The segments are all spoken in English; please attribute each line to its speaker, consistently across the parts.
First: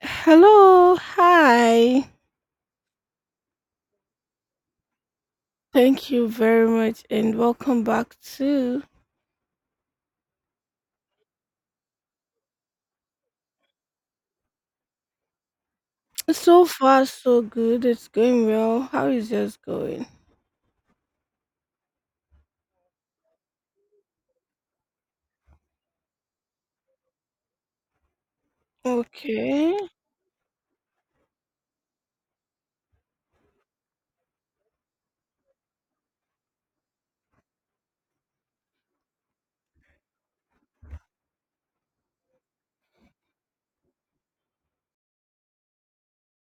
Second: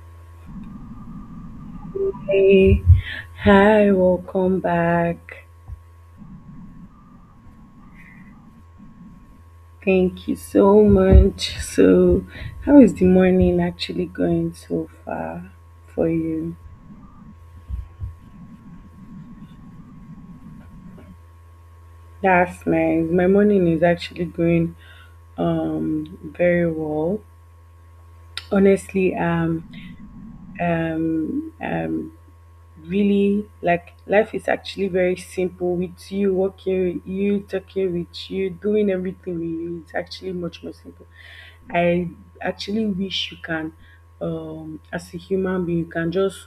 Speaker 1: Hello, hi.
Speaker 2: Hey, hi, welcome back.
Speaker 1: Thank you very much and welcome back to
Speaker 2: Thank you so much. So, how is the morning actually going so far for you?
Speaker 1: So far so good. It's going well. How is yours going?
Speaker 2: That's nice. My morning is actually going very well. Honestly,
Speaker 1: Okay.
Speaker 2: um uh, really, like, life is actually very simple with you, working with you, talking with you, doing everything with you. It's actually much more simple. I actually wish you can, as a human being, you can just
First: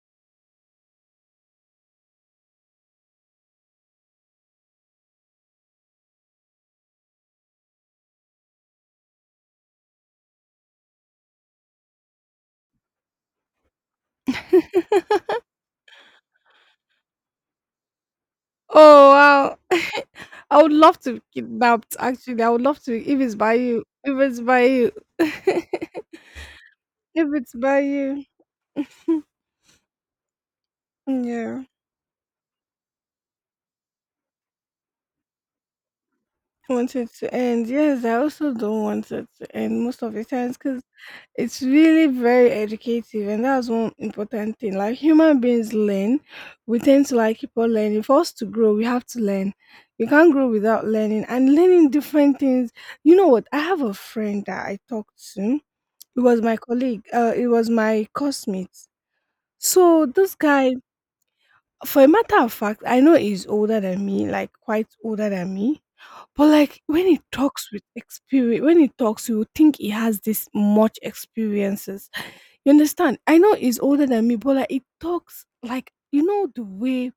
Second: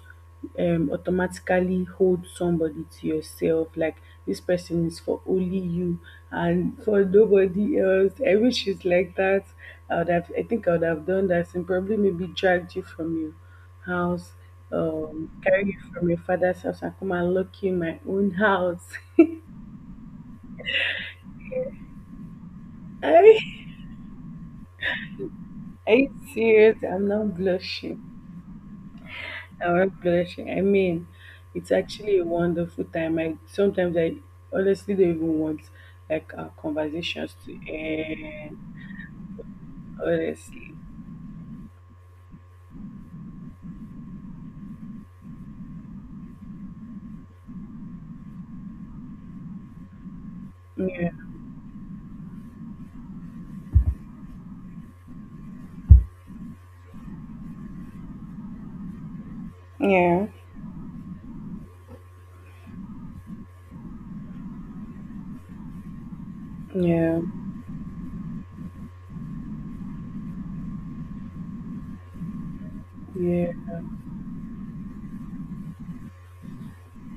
Speaker 2: automatically hold somebody to yourself, like this person is for only you and for nobody else. I wish it's like that. I think I would have done that and probably maybe dragged you from you house, carry you from your father's house and come and lock you in my own house.
Speaker 1: Oh wow. I would love to be kidnapped actually. I would love to if
Speaker 2: Are
Speaker 1: it's
Speaker 2: you
Speaker 1: by you. If it's by you.
Speaker 2: are
Speaker 1: if
Speaker 2: you serious? I'm not
Speaker 1: it's by
Speaker 2: blushing.
Speaker 1: you.
Speaker 2: I'm not blushing. I mean,
Speaker 1: Yeah.
Speaker 2: it's actually a wonderful time. I sometimes I honestly don't even want like our
Speaker 1: Want it to
Speaker 2: conversations to
Speaker 1: end. Yes, I also
Speaker 2: end.
Speaker 1: don't want it to end most of the times,
Speaker 2: Honestly,
Speaker 1: cause. It's really very educative, and that's one important thing. Like human beings learn, we tend to like keep on learning. For us to grow, we have to learn. We can't grow without
Speaker 2: yeah,
Speaker 1: learning and learning different things. You know what? I have a friend that I talked to. It was my colleague. It was my classmate. So
Speaker 2: yeah,
Speaker 1: this guy, for a matter of fact, I know he's older than me, like quite older than me. But like when
Speaker 2: yeah,
Speaker 1: he talks with spirit, when he talks, you would think he has this much experiences you understand? I
Speaker 2: yeah.
Speaker 1: know he's older than me, but like it talks like you know the way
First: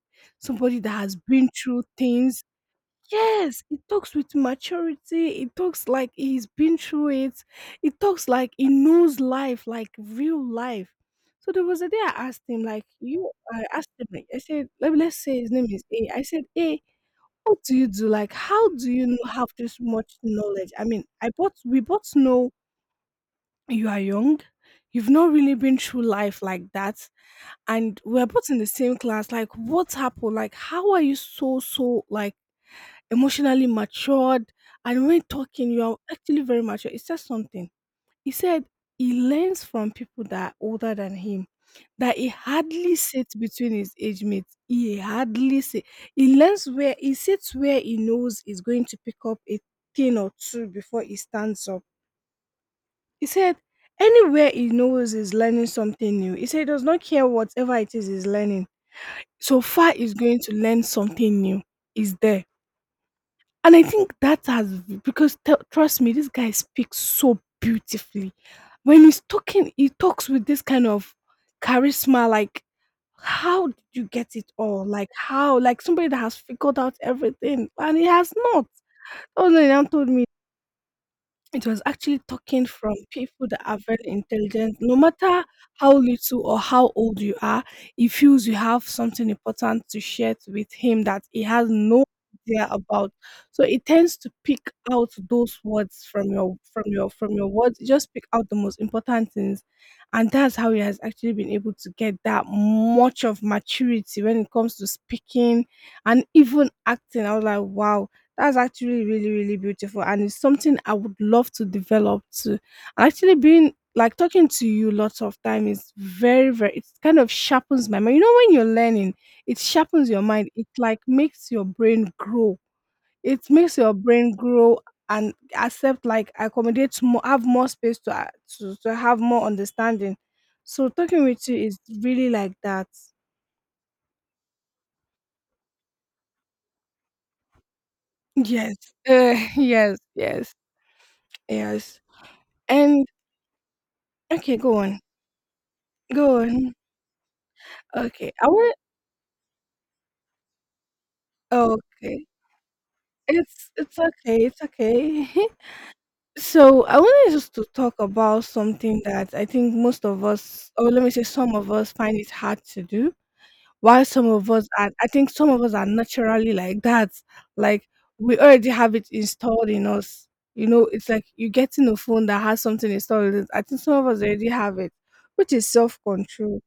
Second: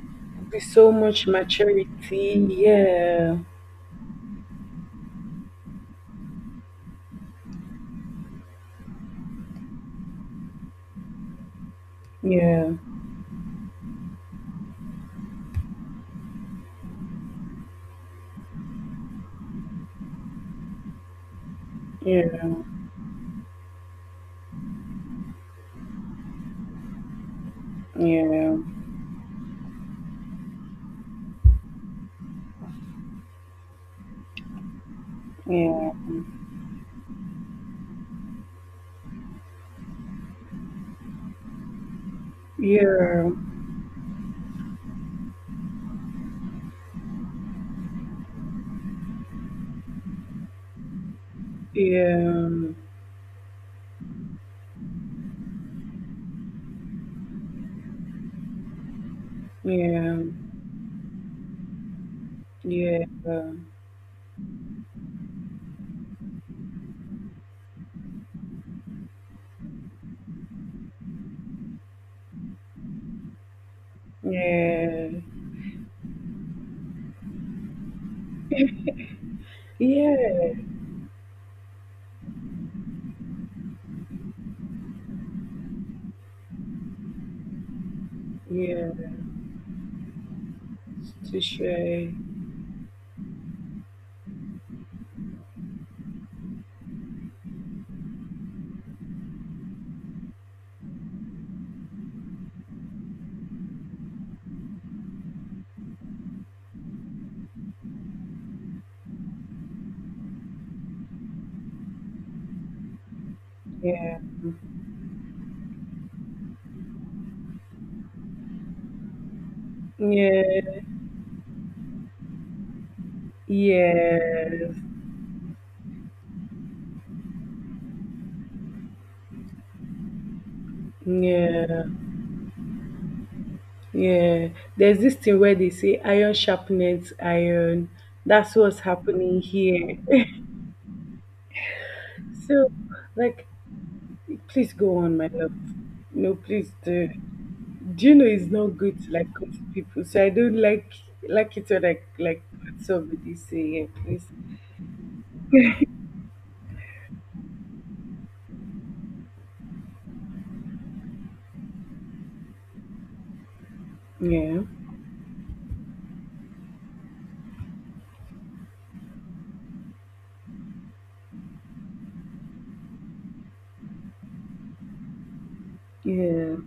Speaker 2: There's
Speaker 1: somebody that
Speaker 2: so
Speaker 1: has
Speaker 2: much
Speaker 1: been through
Speaker 2: maturity.
Speaker 1: things.
Speaker 2: Yeah,
Speaker 1: Yes, it talks with maturity. It talks like he's been through it. It talks like he knows life, like real life. So there was a day I asked you,
Speaker 2: yeah,
Speaker 1: I asked him, like, I said, let's say his name is A. I said, A, how do you do? Like, how do you know- have this much knowledge? I mean, I both we both
Speaker 2: yeah,
Speaker 1: know you are young, you've not really been through life like that, and we were both
Speaker 2: yeah,
Speaker 1: in the same class. Like, what happened? Like, how are you so like emotionally matured? And when talking, you
Speaker 2: yeah,
Speaker 1: are actually very mature. He said something. He said he learns from people that are older than him, that he hardly see
Speaker 2: yeah.
Speaker 1: between his age mates. He hardly see. He learns where he sits where he knows he's going to pick up a thing or two before he stands up.
Speaker 2: Yeah,
Speaker 1: He said anywhere he knows he's learning something new. He said he does not care whatever it is he's learning so far is
Speaker 2: yeah,
Speaker 1: going to learn something new, is there.
Speaker 2: yeah,
Speaker 1: And I think that has because trust me, this guy speaks so beautifully. When he's talking, he talks with this kind of charisma, like how did you get it all? Like
Speaker 2: yeah,
Speaker 1: how? Like somebody that has figured out everything and he has not. Oh no, he now told me
Speaker 2: yeah,
Speaker 1: it was actually talking from people that are very intelligent. No matter how little or how old you are, he feels you have
Speaker 2: yeah,
Speaker 1: something important to share with him that
Speaker 2: to
Speaker 1: he has no
Speaker 2: share,
Speaker 1: idea about. So it tends to pick out those words from your words. It just pick out the most important things, and that's how he has actually been able to get that much of maturity when it comes speaking, and even acting. I was like, wow, that's actually really, really beautiful. And it's something I would love to develop too. And actually being like
Speaker 2: yeah,
Speaker 1: talking to you lots of time is very, very it kind of sharpens my mind. You know, when you're learning, it sharpens your mind. It
Speaker 2: yeah,
Speaker 1: like makes your brain grow. It makes your brain
Speaker 2: yes,
Speaker 1: grow and accept like accommodate more have more space to to have more understanding so talking with you is
Speaker 2: yeah,
Speaker 1: really like that
Speaker 2: yeah. There's this thing where they say iron sharpens iron. That's
Speaker 1: yes,
Speaker 2: what's
Speaker 1: uh,
Speaker 2: happening here.
Speaker 1: yes yes.
Speaker 2: So,
Speaker 1: And
Speaker 2: like,
Speaker 1: okay,
Speaker 2: please
Speaker 1: go
Speaker 2: go
Speaker 1: on,
Speaker 2: on, my love. No,
Speaker 1: go
Speaker 2: please
Speaker 1: on.
Speaker 2: do. Do you know
Speaker 1: Okay,
Speaker 2: it's
Speaker 1: I want.
Speaker 2: not good to like cut people? So I don't like it
Speaker 1: Oh,
Speaker 2: when like what somebody say.
Speaker 1: it's
Speaker 2: Yeah,
Speaker 1: it's
Speaker 2: please.
Speaker 1: okay, it's okay. So I wanted just to talk about something that I think most of us, or let me say, some of us find it hard to do. While some of
Speaker 2: Yeah,
Speaker 1: us are, I think some of us are naturally like that. Like we already have it installed in us. You know, it's like you getting a phone that has something installed in it. I think some of us already have it, which is self
Speaker 2: yeah,
Speaker 1: control.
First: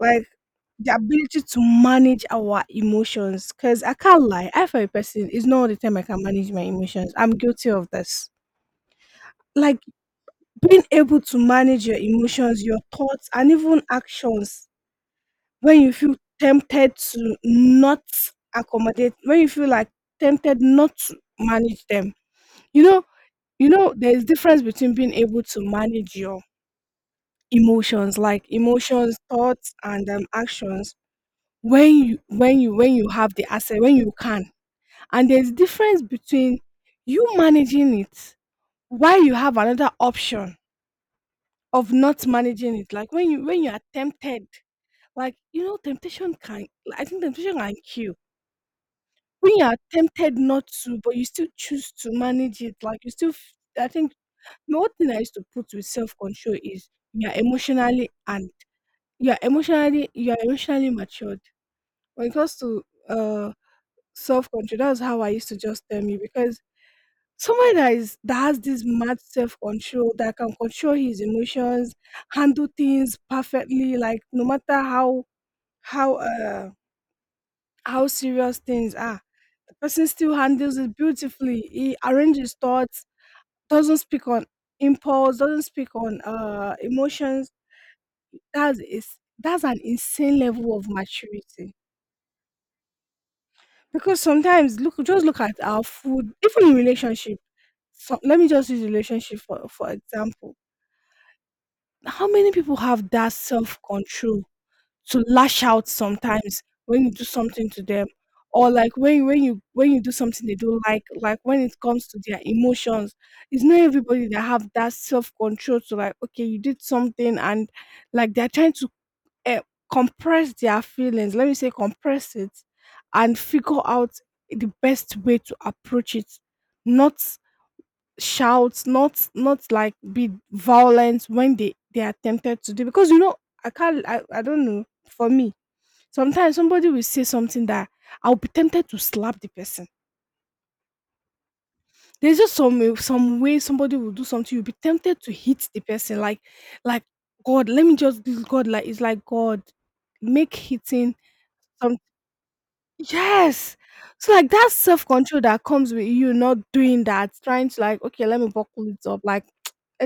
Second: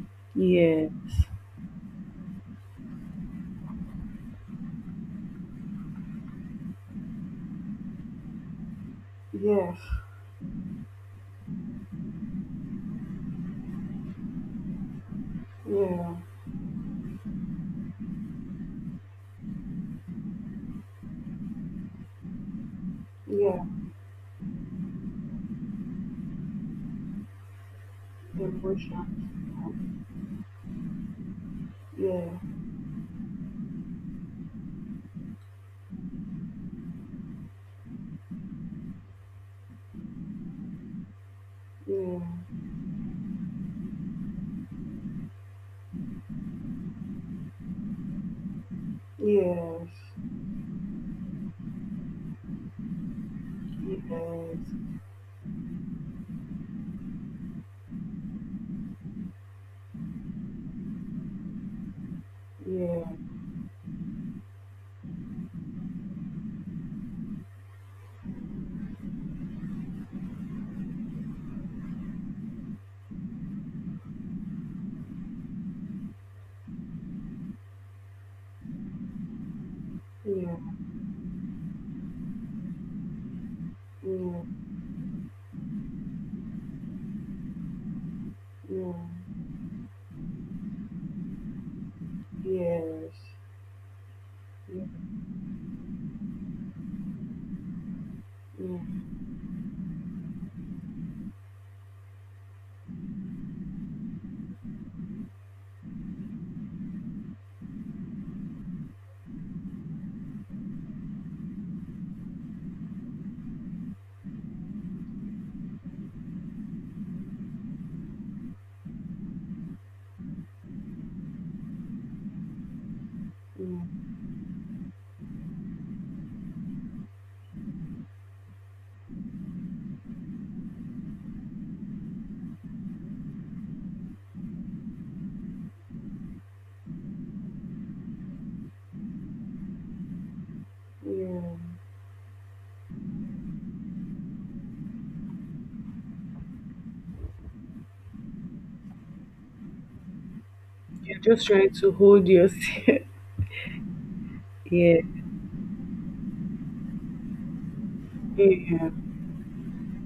Speaker 1: Like,
Speaker 2: yeah,
Speaker 1: the ability to manage our emotions, because I can't lie, I for a person, it's not all the time I can manage my emotions. I'm guilty of this.
Speaker 2: yes,
Speaker 1: Like, being able to manage your emotions, your thoughts, and even actions when you feel
Speaker 2: yeah,
Speaker 1: tempted to not accommodate when you feel, like, tempted not to manage them. You know
Speaker 2: yeah,
Speaker 1: you know, there's difference between being able to manage your emotions, like emotions,
Speaker 2: devotion.
Speaker 1: thoughts, and, actions when you
Speaker 2: Yeah,
Speaker 1: when you when you have the asset, when you can. And there's difference between you managing it while you have another option of
Speaker 2: yeah,
Speaker 1: not managing it. Like when you are tempted, like you know, temptation can I think temptation can kill. When you are
Speaker 2: yes,
Speaker 1: tempted not to, but you still choose to manage it, like you still I think the
Speaker 2: yes,
Speaker 1: one thing I used to put with self control is you are emotionally and you are emotionally matured. When it comes to
Speaker 2: yeah,
Speaker 1: uh self control, that's how I used to just tell me because someone that has this mad self-control, that can control his emotions, handle things perfectly, like no matter how how uh how serious things are, the person still
Speaker 2: yeah, yeah,
Speaker 1: handles it beautifully. He arranges thoughts, doesn't speak
Speaker 2: yeah,
Speaker 1: on impulse, doesn't speak on emotions. That's is that's an insane level of maturity.
Speaker 2: yes,
Speaker 1: Because sometimes
Speaker 2: yeah,
Speaker 1: look just look at our food, even in relationship. So, let me just
Speaker 2: yeah,
Speaker 1: use relationship for example. How many people have that self control to lash out sometimes when you do something to them, or like when when you do something they don't like when it comes to their emotions? It's not everybody that have that self control to like, okay, you did something, and like they're trying to uh, compress their feelings. Let me say compress it and figure
Speaker 2: yeah,
Speaker 1: out the best way to approach it, not shout, not like be violent when they are tempted to do. Because you know, I can't. I don't know. For me, sometimes somebody will say something that I'll be tempted to slap. The,
Speaker 2: yeah.
Speaker 1: there's just some way somebody will do something. You'll be tempted to hit the person. Like God, let me just do God. Like it's like God, make hitting
Speaker 2: You're just trying to
Speaker 1: some
Speaker 2: hold yourself.
Speaker 1: yes. So like that
Speaker 2: yeah,
Speaker 1: self control that comes with you not doing that, trying to like okay, let me buckle
Speaker 2: yeah,
Speaker 1: it up. Like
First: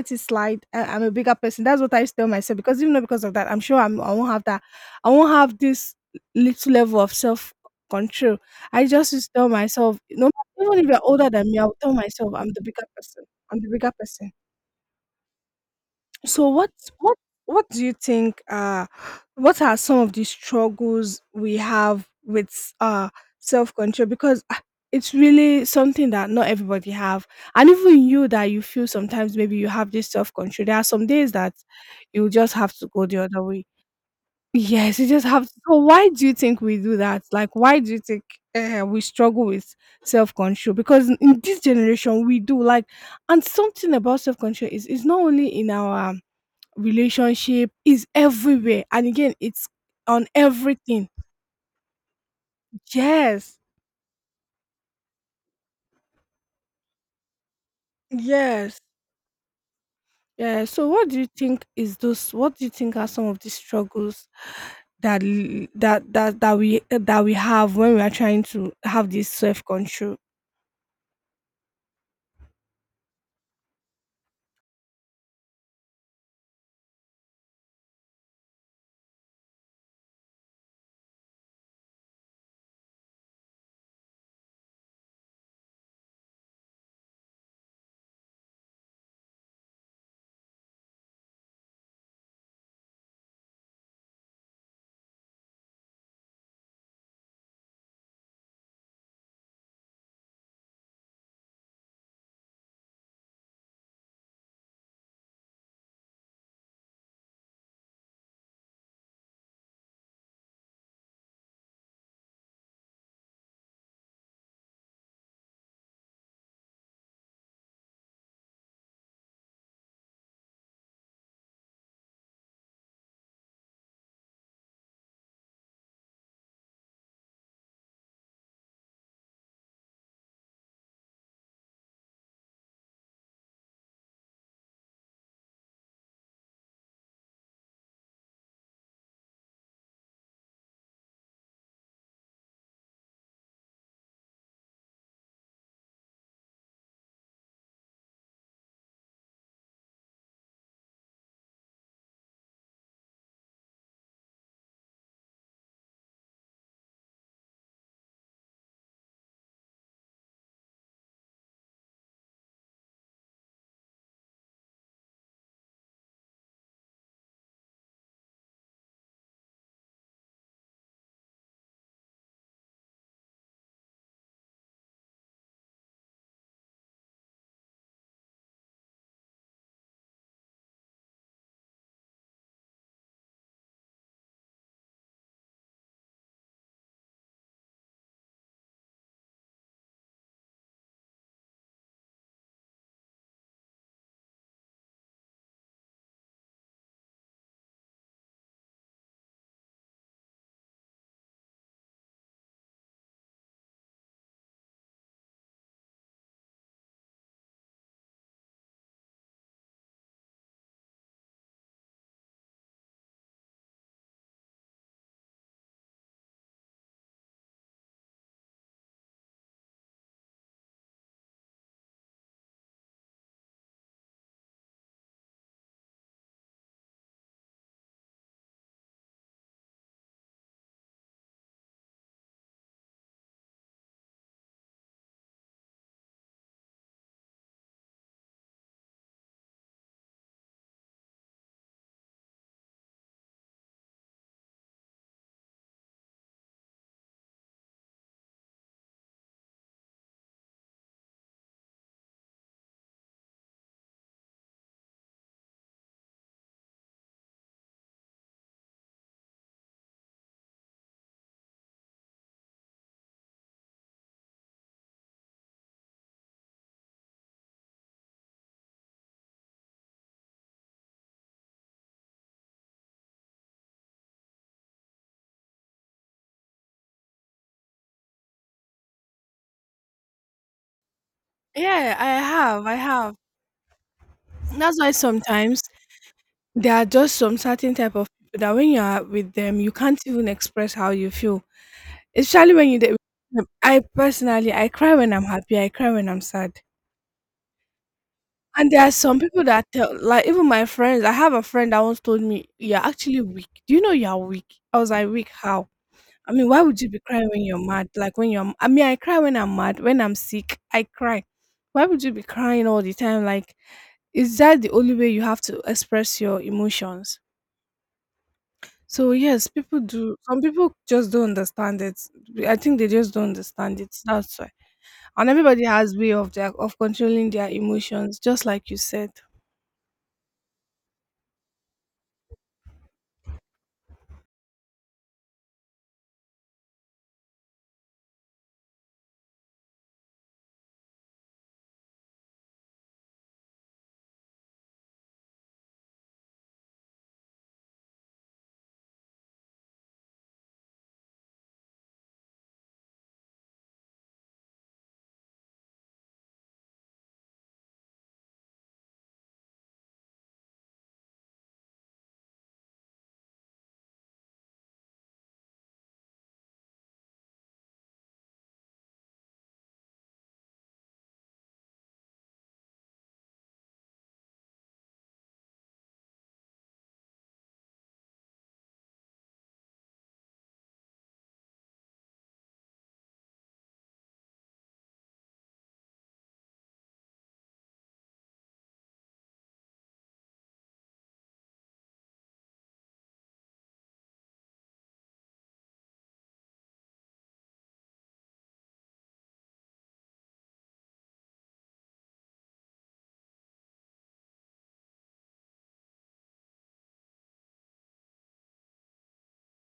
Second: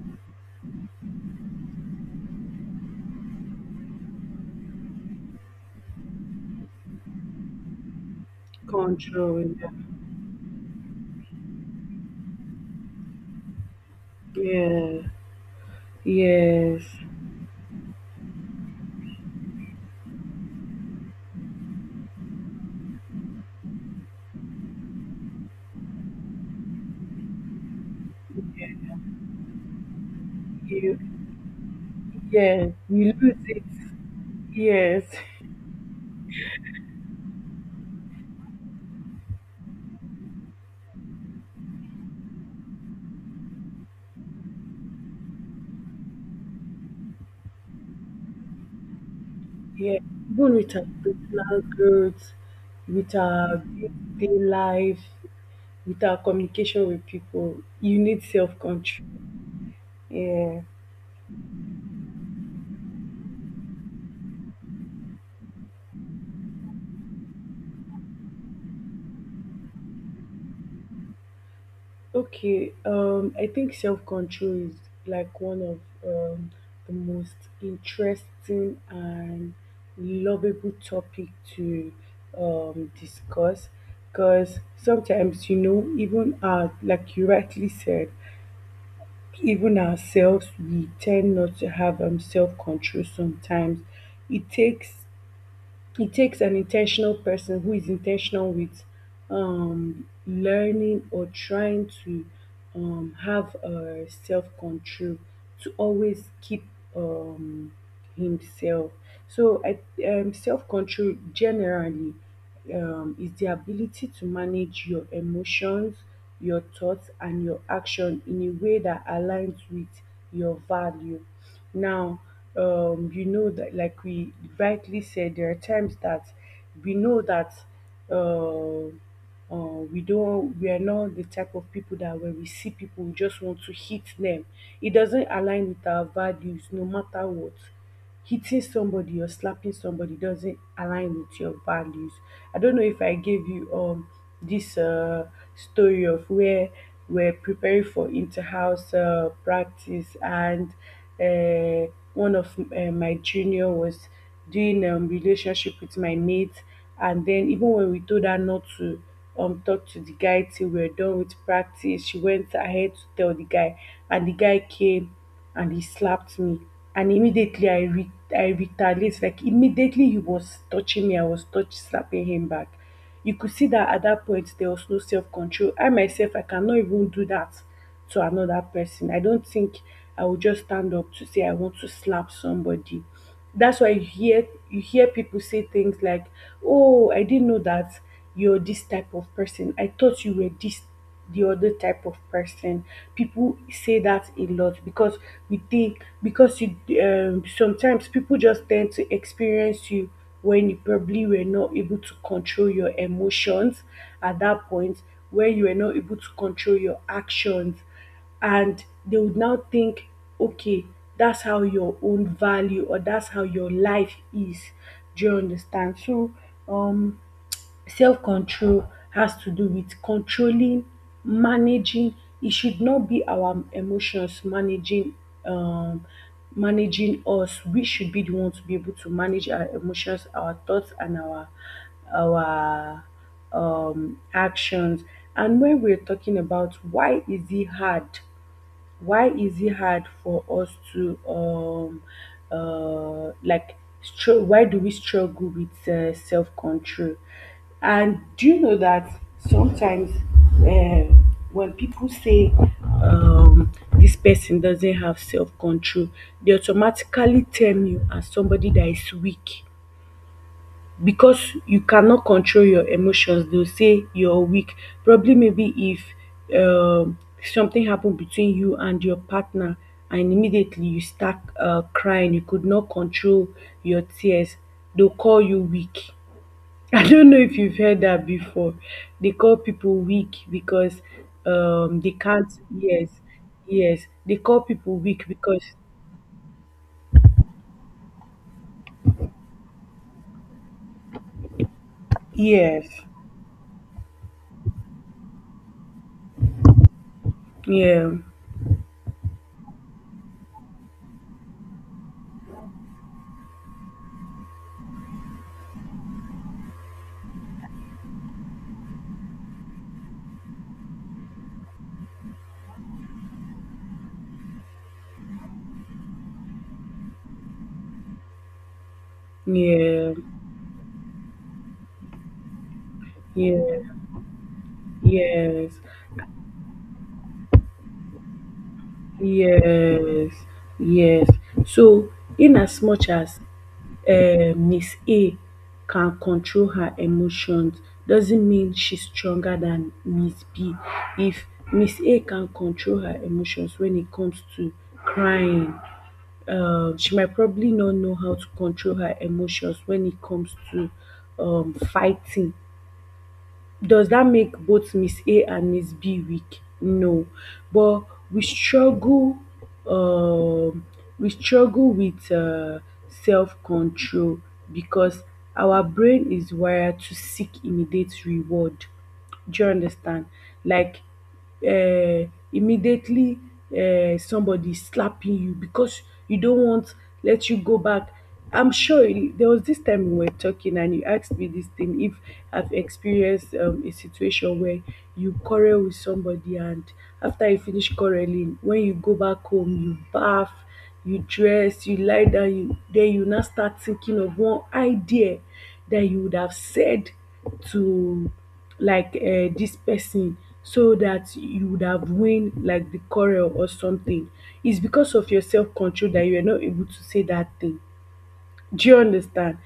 Speaker 1: this slide. I'm a bigger person. That's what I used to tell myself because even though because of that, I won't have that. I won't have this little level of self control. I just used to
Speaker 2: control.
Speaker 1: tell myself, even if you're older than me, I'll tell myself I'm the bigger person.
Speaker 2: Yeah,
Speaker 1: So
Speaker 2: yes,
Speaker 1: what what do you think what are some of the struggles we have with self control, because ah, it's really something that not everybody have, and even you that you feel sometimes maybe you have this self control, there are
Speaker 2: you,
Speaker 1: some days that you just
Speaker 2: yeah,
Speaker 1: have to go
Speaker 2: you
Speaker 1: there.
Speaker 2: lose it.
Speaker 1: Yes,
Speaker 2: Yes.
Speaker 1: you just have to. So why do you think we do that, like why do you think we struggle with self control, because in this generation we do like, and something about self control is not only in our relationship, is everywhere, and again it's
Speaker 2: Yeah,
Speaker 1: on
Speaker 2: even with our
Speaker 1: everything.
Speaker 2: personal growth, with
Speaker 1: Yes.
Speaker 2: our day life, with our communication with people, you need self
Speaker 1: Yes.
Speaker 2: control. Yeah.
Speaker 1: Yeah. So what do you think is those, what do you think are some of the struggles that that that we that we have when we are trying to have this self control?
Speaker 2: Okay. I think self control is like one of um, the most interesting and lovable topic to discuss because sometimes, you know, even like you rightly said, even ourselves we tend not to have self control sometimes. It takes it takes an intentional person who is intentional with learning or trying to have self control to always keep um, himself. So, self control generally is the ability to manage your emotions, your thoughts, and your action in a way that aligns with your value. Now, you know that, like we rightly said, there are times that we know that uh, we are not the type of people that when we see people, we just want to hit them. It doesn't align with our values, no matter what. Hitting somebody or slapping somebody doesn't align with your values. I don't know if I gave you this story of where we're preparing for inter-house practice, and uh, one of my junior was doing relationship with my mate, and then even when we told her not to talk to the guy till we were done with practice, she went ahead to tell the guy, and the guy came and he slapped me, and immediately I retaliated. Like, immediately he was touching me, I was touch slapping him back. You could see that at that point there was no self-control. I myself, I cannot even do that to another person. I don't think I would just stand up to say I want to slap somebody. That's why you hear, people say things like, oh, I didn't know that you're this type of person, I thought you were this the other type of person. People say that a lot because we think, because you sometimes people just tend to experience you when you probably were not able to control your emotions at that point, when you were not able to control your actions, and they would now think, okay, that's how your own value or that's how your life is. Do you understand? So, um self-control has to do with controlling, managing. It should not be our emotions managing, um us. We should be the one to be able to manage our emotions, our thoughts, and our actions. And when we're talking about why is it hard, why is it hard for us to why do we struggle with self-control? And do you know that sometimes, uh, when people say, this person doesn't have self control, they automatically tell you as somebody that is weak, because you cannot control your emotions, they'll say you're weak. Probably maybe if um something happened between you and your partner, and immediately you start crying, you could not control your tears, they'll call you weak. I don't know if you've heard that before. They call people weak because
Speaker 1: Yeah,
Speaker 2: they
Speaker 1: I
Speaker 2: can't.
Speaker 1: have. I
Speaker 2: Yes,
Speaker 1: have.
Speaker 2: yes, they call
Speaker 1: That's why
Speaker 2: people weak
Speaker 1: sometimes
Speaker 2: because,
Speaker 1: there are just some certain type of people that when you are with them, you can't even express how you feel. Especially when you.
Speaker 2: yes,
Speaker 1: I personally, I cry when I'm happy. I cry when I'm sad.
Speaker 2: yeah,
Speaker 1: And there are some people that tell, like even my friends. I have a friend that once told me, "You're actually weak. Do you know you're weak?" I was like, "Weak? How? I mean, why would you be crying when you're mad? Like when you're, I mean, I cry when I'm mad. When I'm sick, I cry. Why would you be crying all the time? Like, is that the only way you have to express your emotions?" So yes, people,
Speaker 2: yeah,
Speaker 1: some people just don't understand it. I think they just don't understand
Speaker 2: yeah,
Speaker 1: that. And everybody
Speaker 2: yes.
Speaker 1: has way of their of controlling their emotions, just like you said.
Speaker 2: Yes, yes. So, in as much as Miss A can control her emotions, doesn't mean she's stronger than Miss B. If Miss A can control her emotions when it comes to crying, she might probably not know how to control her emotions when it comes to fighting. Does that make both Miss A and Miss B weak? No, but we struggle. Um, we struggle with self control because our brain is wired to seek immediate reward. Do you understand? Like, uh, immediately, somebody slapping you because you don't want let you go back. I'm sure there was this time we were talking and you asked me this thing if I've experienced a situation where you quarrel with somebody, and after you finish quarreling when you go back home, you bath, you dress, you lie down, you now start thinking of one idea that you would have said to, like, dis person, so that you would have win like the quarrel or something. It's because of your self control that you are not able to say that thing. Do you understand?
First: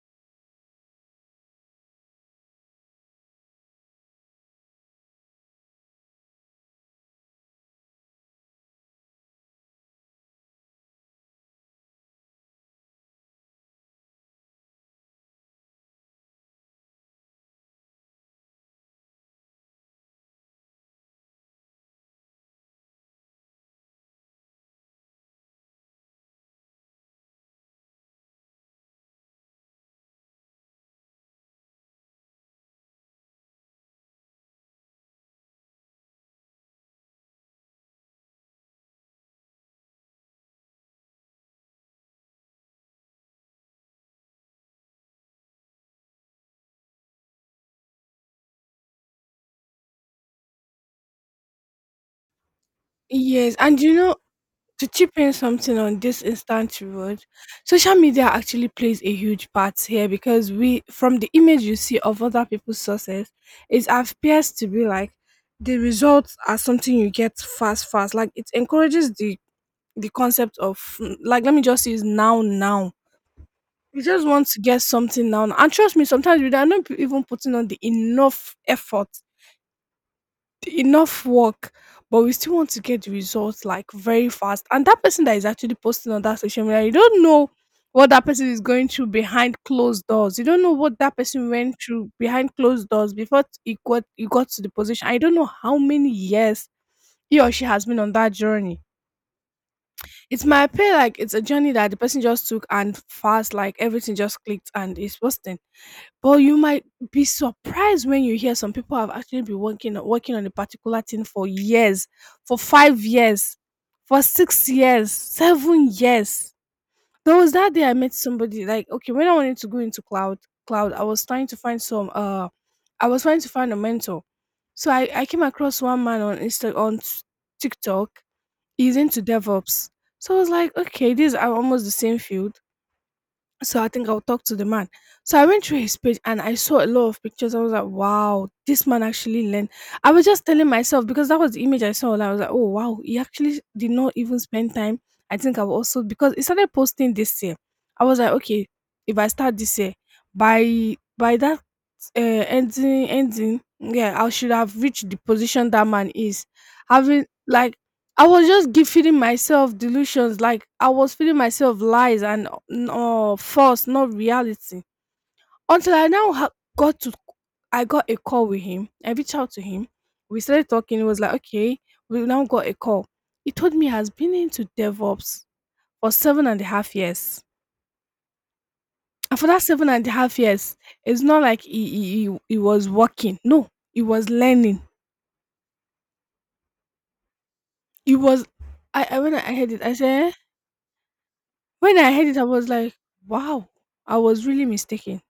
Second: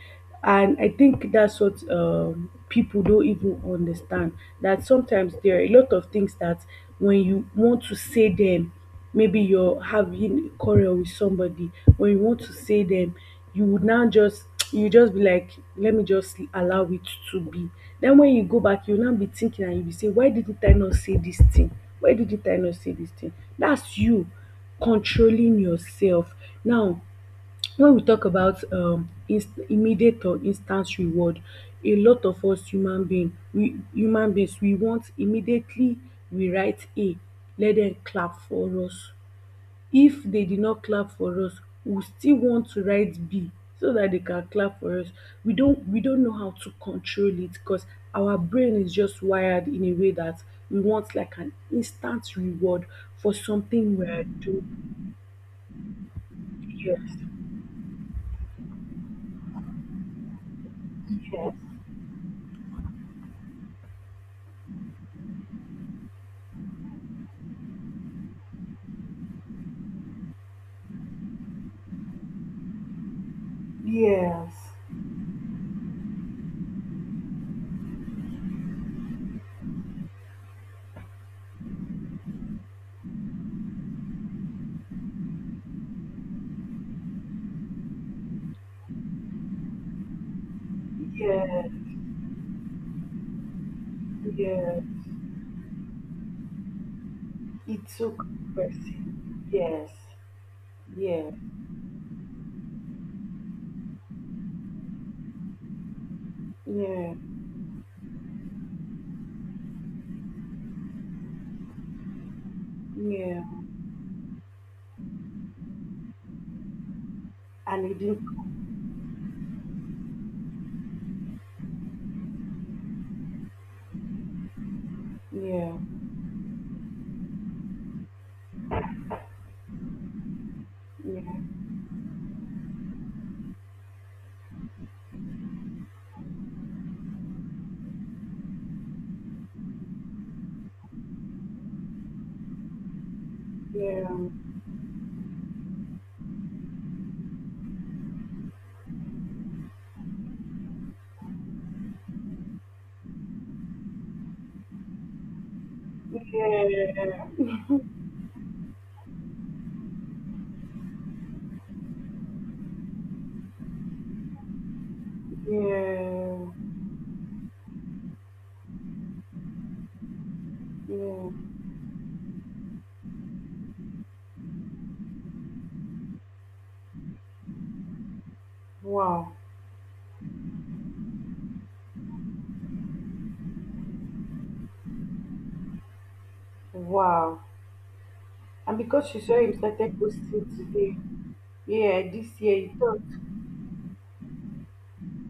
Speaker 2: And I think that's what, people don't even understand. That sometimes there are a lot of things that when you want to say them, maybe you're having a quarrel with somebody, when you want to say them, you would now just you just be like, let me just allow it to be. Then when you go back, you'll now be thinking and you'll be saying, why didn't I not say this thing? Why didn't I not say this thing? That's you controlling yourself. Now, when we talk about inst immediate or instant reward, a lot of us human beings, we want immediately. We write "A", let dem clap for us. If dey did not clap for us, we still want to write "B" so dat dey can clap for us. We don know how to control it cos our brain is just wired in a way dat we want like an instant reward for
Speaker 1: Yes, and you
Speaker 2: something we
Speaker 1: know,
Speaker 2: are doing.
Speaker 1: to chip in something on this instant
Speaker 2: Yes,
Speaker 1: reward, social media actually plays a huge part here because we, from the image you see of other people's success, it appears to be like the results are something you get fast, fast. Like it encourages the concept of like let me just use now, now. You just
Speaker 2: yes,
Speaker 1: want
Speaker 2: yes,
Speaker 1: to get something now, now. And trust me, sometimes we are not even putting on the enough effort enough work, but we still want to get the results like very fast. And that person that is actually posting on that social media, you don't know what that person is going through behind closed doors. You don't know what that person
Speaker 2: yes.
Speaker 1: went through behind closed doors before he got to the
Speaker 2: Yeah,
Speaker 1: position. I don't know how many years he or she
Speaker 2: it
Speaker 1: has been on
Speaker 2: took
Speaker 1: that journey.
Speaker 2: person. Yes,
Speaker 1: It might appear like
Speaker 2: yeah,
Speaker 1: it's a journey that the person just took and fast, like everything just clicked and is posting. But you might
Speaker 2: yeah,
Speaker 1: be surprised when you hear some people have actually been working on a particular thing for years, for 5
Speaker 2: yeah.
Speaker 1: years, for 6 years, 7 years. There was that day
Speaker 2: And
Speaker 1: I
Speaker 2: it
Speaker 1: met
Speaker 2: look,
Speaker 1: somebody, like, okay, when I wanted to go into cloud, I was trying to find a mentor. So I came
Speaker 2: yeah,
Speaker 1: across one man on Insta on TikTok. He's into DevOps. So I was like, okay,
Speaker 2: yeah,
Speaker 1: this are almost the same field. So I think I'll talk to the man. So I went through his page and I saw a lot of pictures. I was like, wow, this man actually learned. I was just telling myself, because that was the image I saw. Like, I was like, oh, wow, he actually did
Speaker 2: yeah,
Speaker 1: not even spend time. I think I've also, because he started posting this year, I was like, okay, if I start this year, by that ending, yeah, I should have reached the position that man is having,
Speaker 2: yeah,
Speaker 1: like, I was just feeding myself delusions, like I was feeding myself lies and false, not reality. Until I now
Speaker 2: yeah,
Speaker 1: ha- got to I got a call with him. I reached out to him. We started talking. He was
Speaker 2: yeah.
Speaker 1: like, okay, we now got a call. He told me he has been into DevOps for seven and a half years,
Speaker 2: Wow,
Speaker 1: and for that seven and a half years, it's not like he was working. No, he was learning.
Speaker 2: wow.
Speaker 1: It was
Speaker 2: And
Speaker 1: I,
Speaker 2: because
Speaker 1: I
Speaker 2: she
Speaker 1: when
Speaker 2: saw
Speaker 1: I
Speaker 2: him
Speaker 1: heard it, I
Speaker 2: started
Speaker 1: said, "Eh?"
Speaker 2: posting today,
Speaker 1: When
Speaker 2: yeah,
Speaker 1: I heard it,
Speaker 2: this
Speaker 1: I was
Speaker 2: year he
Speaker 1: like,
Speaker 2: thought,
Speaker 1: wow, I was really mistaken.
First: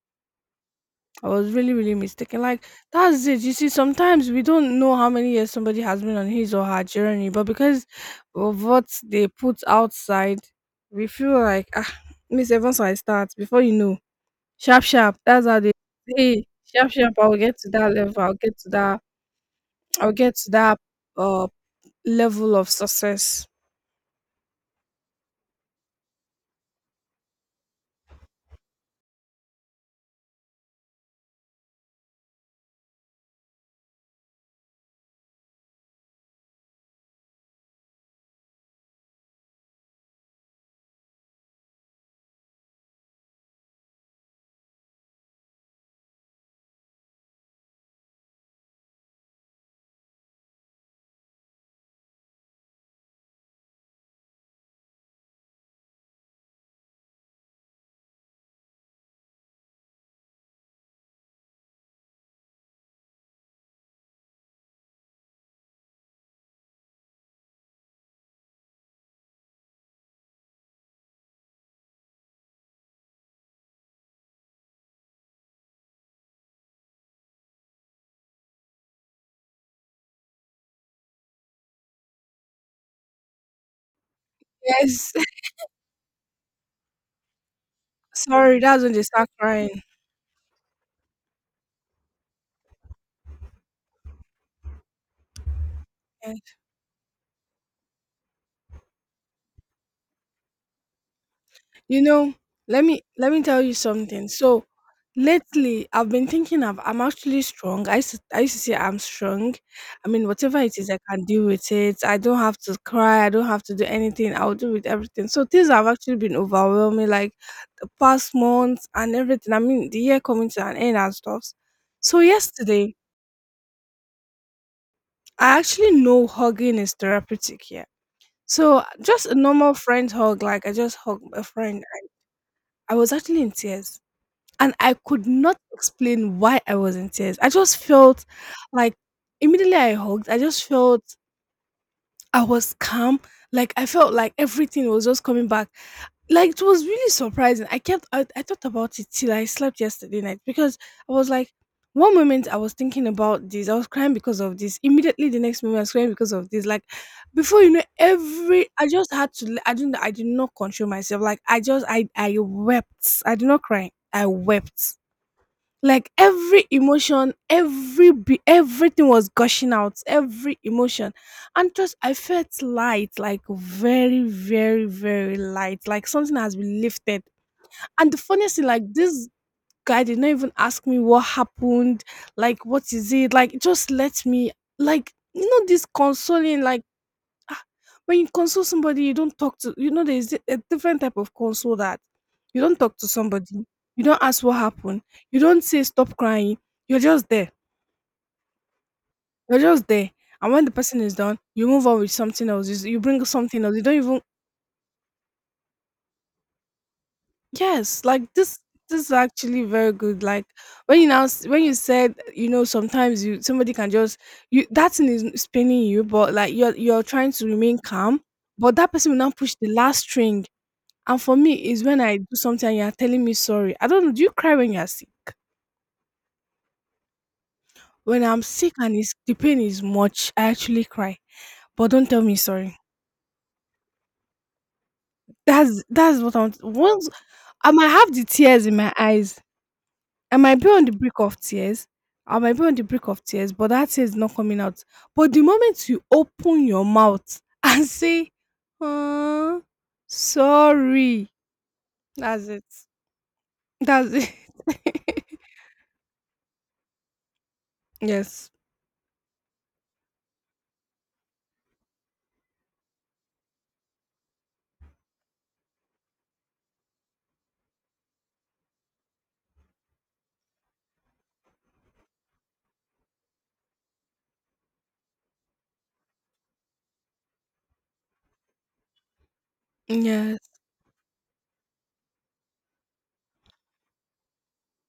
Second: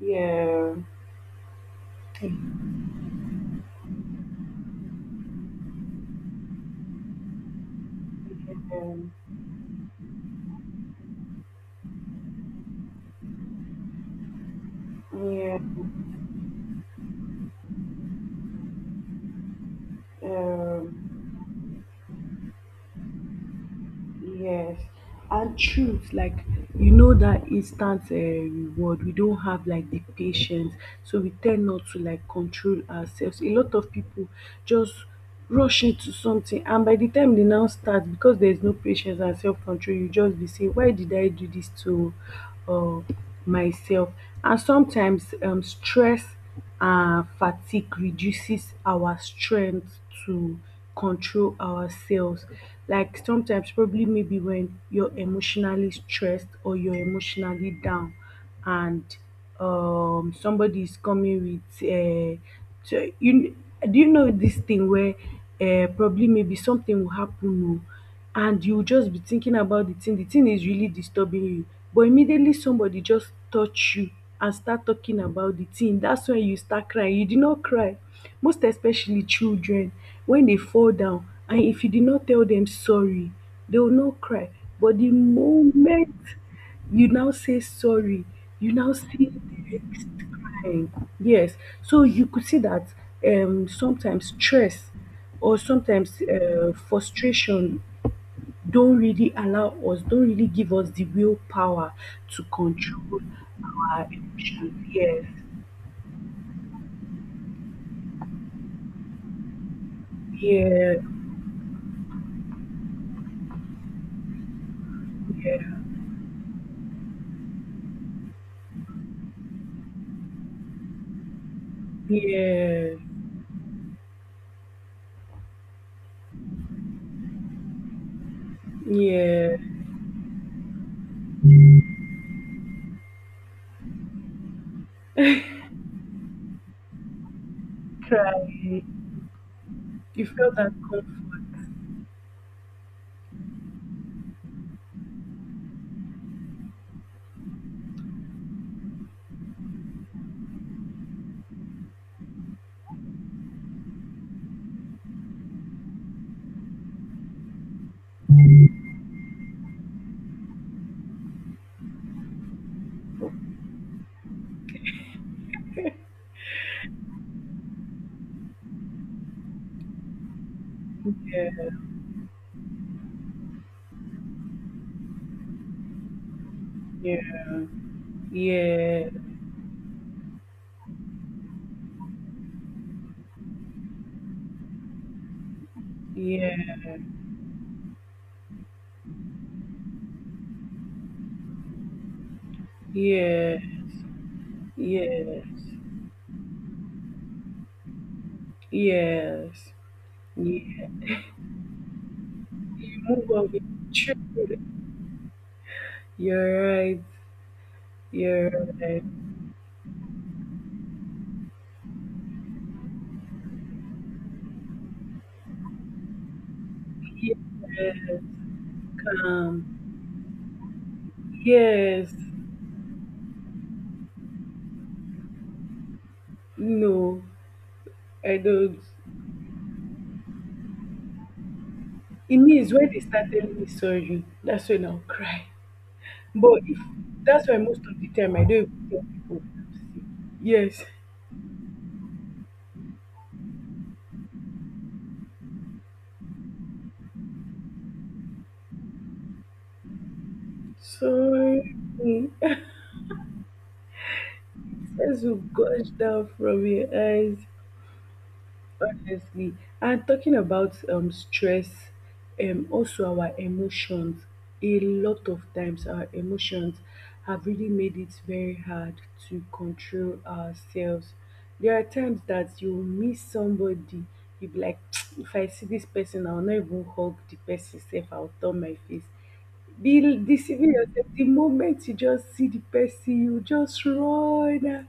Speaker 2: yeah,
Speaker 1: I was really, really mistaken. Like, that's it. You see, sometimes we don't know how many years somebody has been on his or her journey, but because of what they put outside, we feel like, ah, Miss Evans, I start before you know, sharp, sharp.
Speaker 2: yeah,
Speaker 1: That's
Speaker 2: yeah.
Speaker 1: how they say sharp, sharp. I'll get to that level. I'll get to that. I'll get to that
Speaker 2: Um,
Speaker 1: uh level of success.
Speaker 2: yes, and truth, like, you know that instant reward, we don't have like the patience, so we tend not to like control ourselves. A lot of people just rush into something, and by the time they now start, because there's no patience and self control, you just be saying, why did I do this to, uh, myself? And sometimes, stress, fatigue reduces our strength to control ourselves. Like, sometimes probably maybe when you're emotionally stressed or you're emotionally down, and somebody is coming with, so you do you know this thing where, probably maybe something will happen oo, and you will just be thinking about the thing is really disturbing you, but immediately somebody just touch you and start talking about the thing, that's when you start crying. You did not cry, most especially children, when they fall down and if you did not tell them sorry, they will not cry. But the
Speaker 1: Yes.
Speaker 2: moment you now say sorry,
Speaker 1: Sorry,
Speaker 2: you
Speaker 1: that's when
Speaker 2: now
Speaker 1: they
Speaker 2: see
Speaker 1: start crying.
Speaker 2: the next crying. Yes. So you could see that, sometimes stress, or sometimes frustration, don't really allow us, don't really give us the willpower
Speaker 1: You know,
Speaker 2: to
Speaker 1: let me
Speaker 2: control
Speaker 1: let me tell you
Speaker 2: our
Speaker 1: something. So
Speaker 2: emotions. Yes,
Speaker 1: lately I've been thinking of I'm actually strong. I used to say I'm strong. I mean, whatever it is,
Speaker 2: yeah,
Speaker 1: I can deal with it. I don't have to cry, I don't have to do anything. I'll do with everything. So things
Speaker 2: yeah,
Speaker 1: have actually been overwhelming, like, the past months and everything. I mean, the year coming to an end and stuff. So yesterday,
Speaker 2: yeah,
Speaker 1: I actually know hugging is therapeutic here. So just a
Speaker 2: yeah.
Speaker 1: normal friend hug, like I just hugged a friend. I was actually in tears, and I could not explain why I was in tears. I just felt,
Speaker 2: Cry.
Speaker 1: like, immediately I
Speaker 2: You
Speaker 1: hugged, I
Speaker 2: feel
Speaker 1: just
Speaker 2: that
Speaker 1: felt
Speaker 2: comfort.
Speaker 1: I was calm. Like, I felt like everything was just coming back. Like, it was really surprising. I thought about it till I slept yesterday night, because I was like, one moment I was thinking about this, I was crying because of this. Immediately the next moment I was crying because of this. Like, before you know, every I just had to I did not control myself. Like, I wept. I did not cry. I wept, like, every emotion, everything was gushing out, every emotion,
Speaker 2: Yeah,
Speaker 1: and just I felt light, like very, very, very light, like something has been
Speaker 2: yeah,
Speaker 1: lifted. And the funniest thing, like,
Speaker 2: yeah,
Speaker 1: this guy did not even ask me what happened, like what is it, like it just let me, like, this consoling,
Speaker 2: yeah,
Speaker 1: like, ah, when you console somebody, you don't talk to, there's a different type of console that you don't talk to somebody,
Speaker 2: yeah,
Speaker 1: you don't ask what happened. You
Speaker 2: yes,
Speaker 1: don't say stop crying. You're just there. You're
Speaker 2: yes.
Speaker 1: just there. And when the
Speaker 2: Yeah.
Speaker 1: person is done, you move on with something else. You
Speaker 2: You
Speaker 1: bring
Speaker 2: move on with
Speaker 1: something else. You don't
Speaker 2: the
Speaker 1: even.
Speaker 2: truth. You're right.
Speaker 1: Yes. Like,
Speaker 2: You're
Speaker 1: this
Speaker 2: right.
Speaker 1: is actually very good. Like, when you said, sometimes you somebody can just you that thing is spinning you, but like you're trying
Speaker 2: Yes,
Speaker 1: to remain calm, but that person will now push
Speaker 2: calm.
Speaker 1: the last string. And for me, is when
Speaker 2: Yes,
Speaker 1: I do something and you are telling me sorry. I don't know. Do you cry when you are.
Speaker 2: no,
Speaker 1: When
Speaker 2: I
Speaker 1: I'm sick,
Speaker 2: don't.
Speaker 1: and it's, the pain is much, I actually cry. But don't tell me
Speaker 2: E means
Speaker 1: sorry.
Speaker 2: wen dey start telling me sorry dats wen I'll cry,
Speaker 1: That's what I
Speaker 2: but
Speaker 1: want.
Speaker 2: if
Speaker 1: Once,
Speaker 2: dats why
Speaker 1: I
Speaker 2: most
Speaker 1: might
Speaker 2: of de
Speaker 1: have the
Speaker 2: time I
Speaker 1: tears
Speaker 2: don't
Speaker 1: in
Speaker 2: even
Speaker 1: my
Speaker 2: tell pipu.
Speaker 1: eyes. I might be on
Speaker 2: Yes,
Speaker 1: the brink of tears. I might be on the brink of tears, but that tear is not coming out. But the moment you open your mouth and say, "Oh, sorry,"
Speaker 2: sorry.
Speaker 1: that's it. That's it.
Speaker 2: as you gush down from your eyes.
Speaker 1: Yes.
Speaker 2: Obviously. And talking about, stress, also our emotions, a lot of times our emotions have really made it very hard to control ourselves. There are times that you miss somebody, you be like, if I see this person, I'll not even hug the person safe, I'll turn my face. Be
Speaker 1: Yeah.
Speaker 2: deceiving yourself. The moment you just see the person, you just run, ah,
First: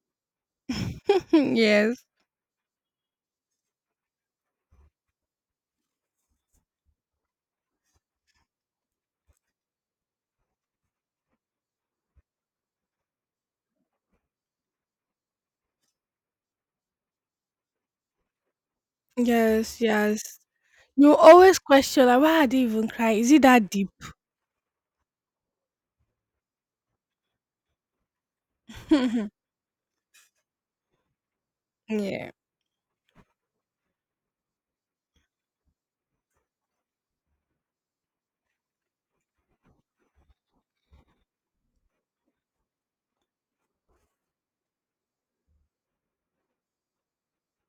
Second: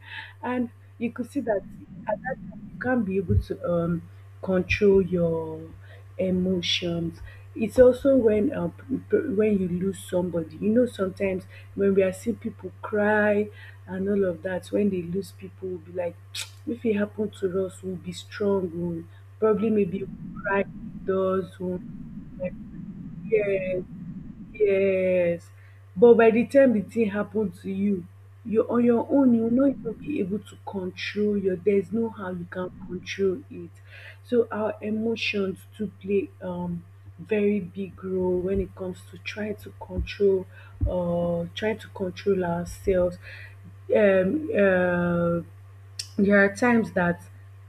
Speaker 2: and you could see that
Speaker 1: Yes.
Speaker 2: at that time you can't be able to control your emotions. It's also when when you lose somebody. You know, sometimes when we are seeing people cry and all of that, when they lose people, we'll be like, if it happened to us, we'll be strong. We'll probably
Speaker 1: Yes,
Speaker 2: maybe
Speaker 1: yes.
Speaker 2: we'll cry.
Speaker 1: You
Speaker 2: Those
Speaker 1: always
Speaker 2: who,
Speaker 1: question, like, why I did even cry. Is it that
Speaker 2: yes.
Speaker 1: deep?
Speaker 2: Yes, but by the time the thing happen to you, you're on your own, you will not even be able to control your there's no how
Speaker 1: Yeah.
Speaker 2: you can control it. So our emotions do play very big role when it comes to trying to control ourselves. Um uh There are times that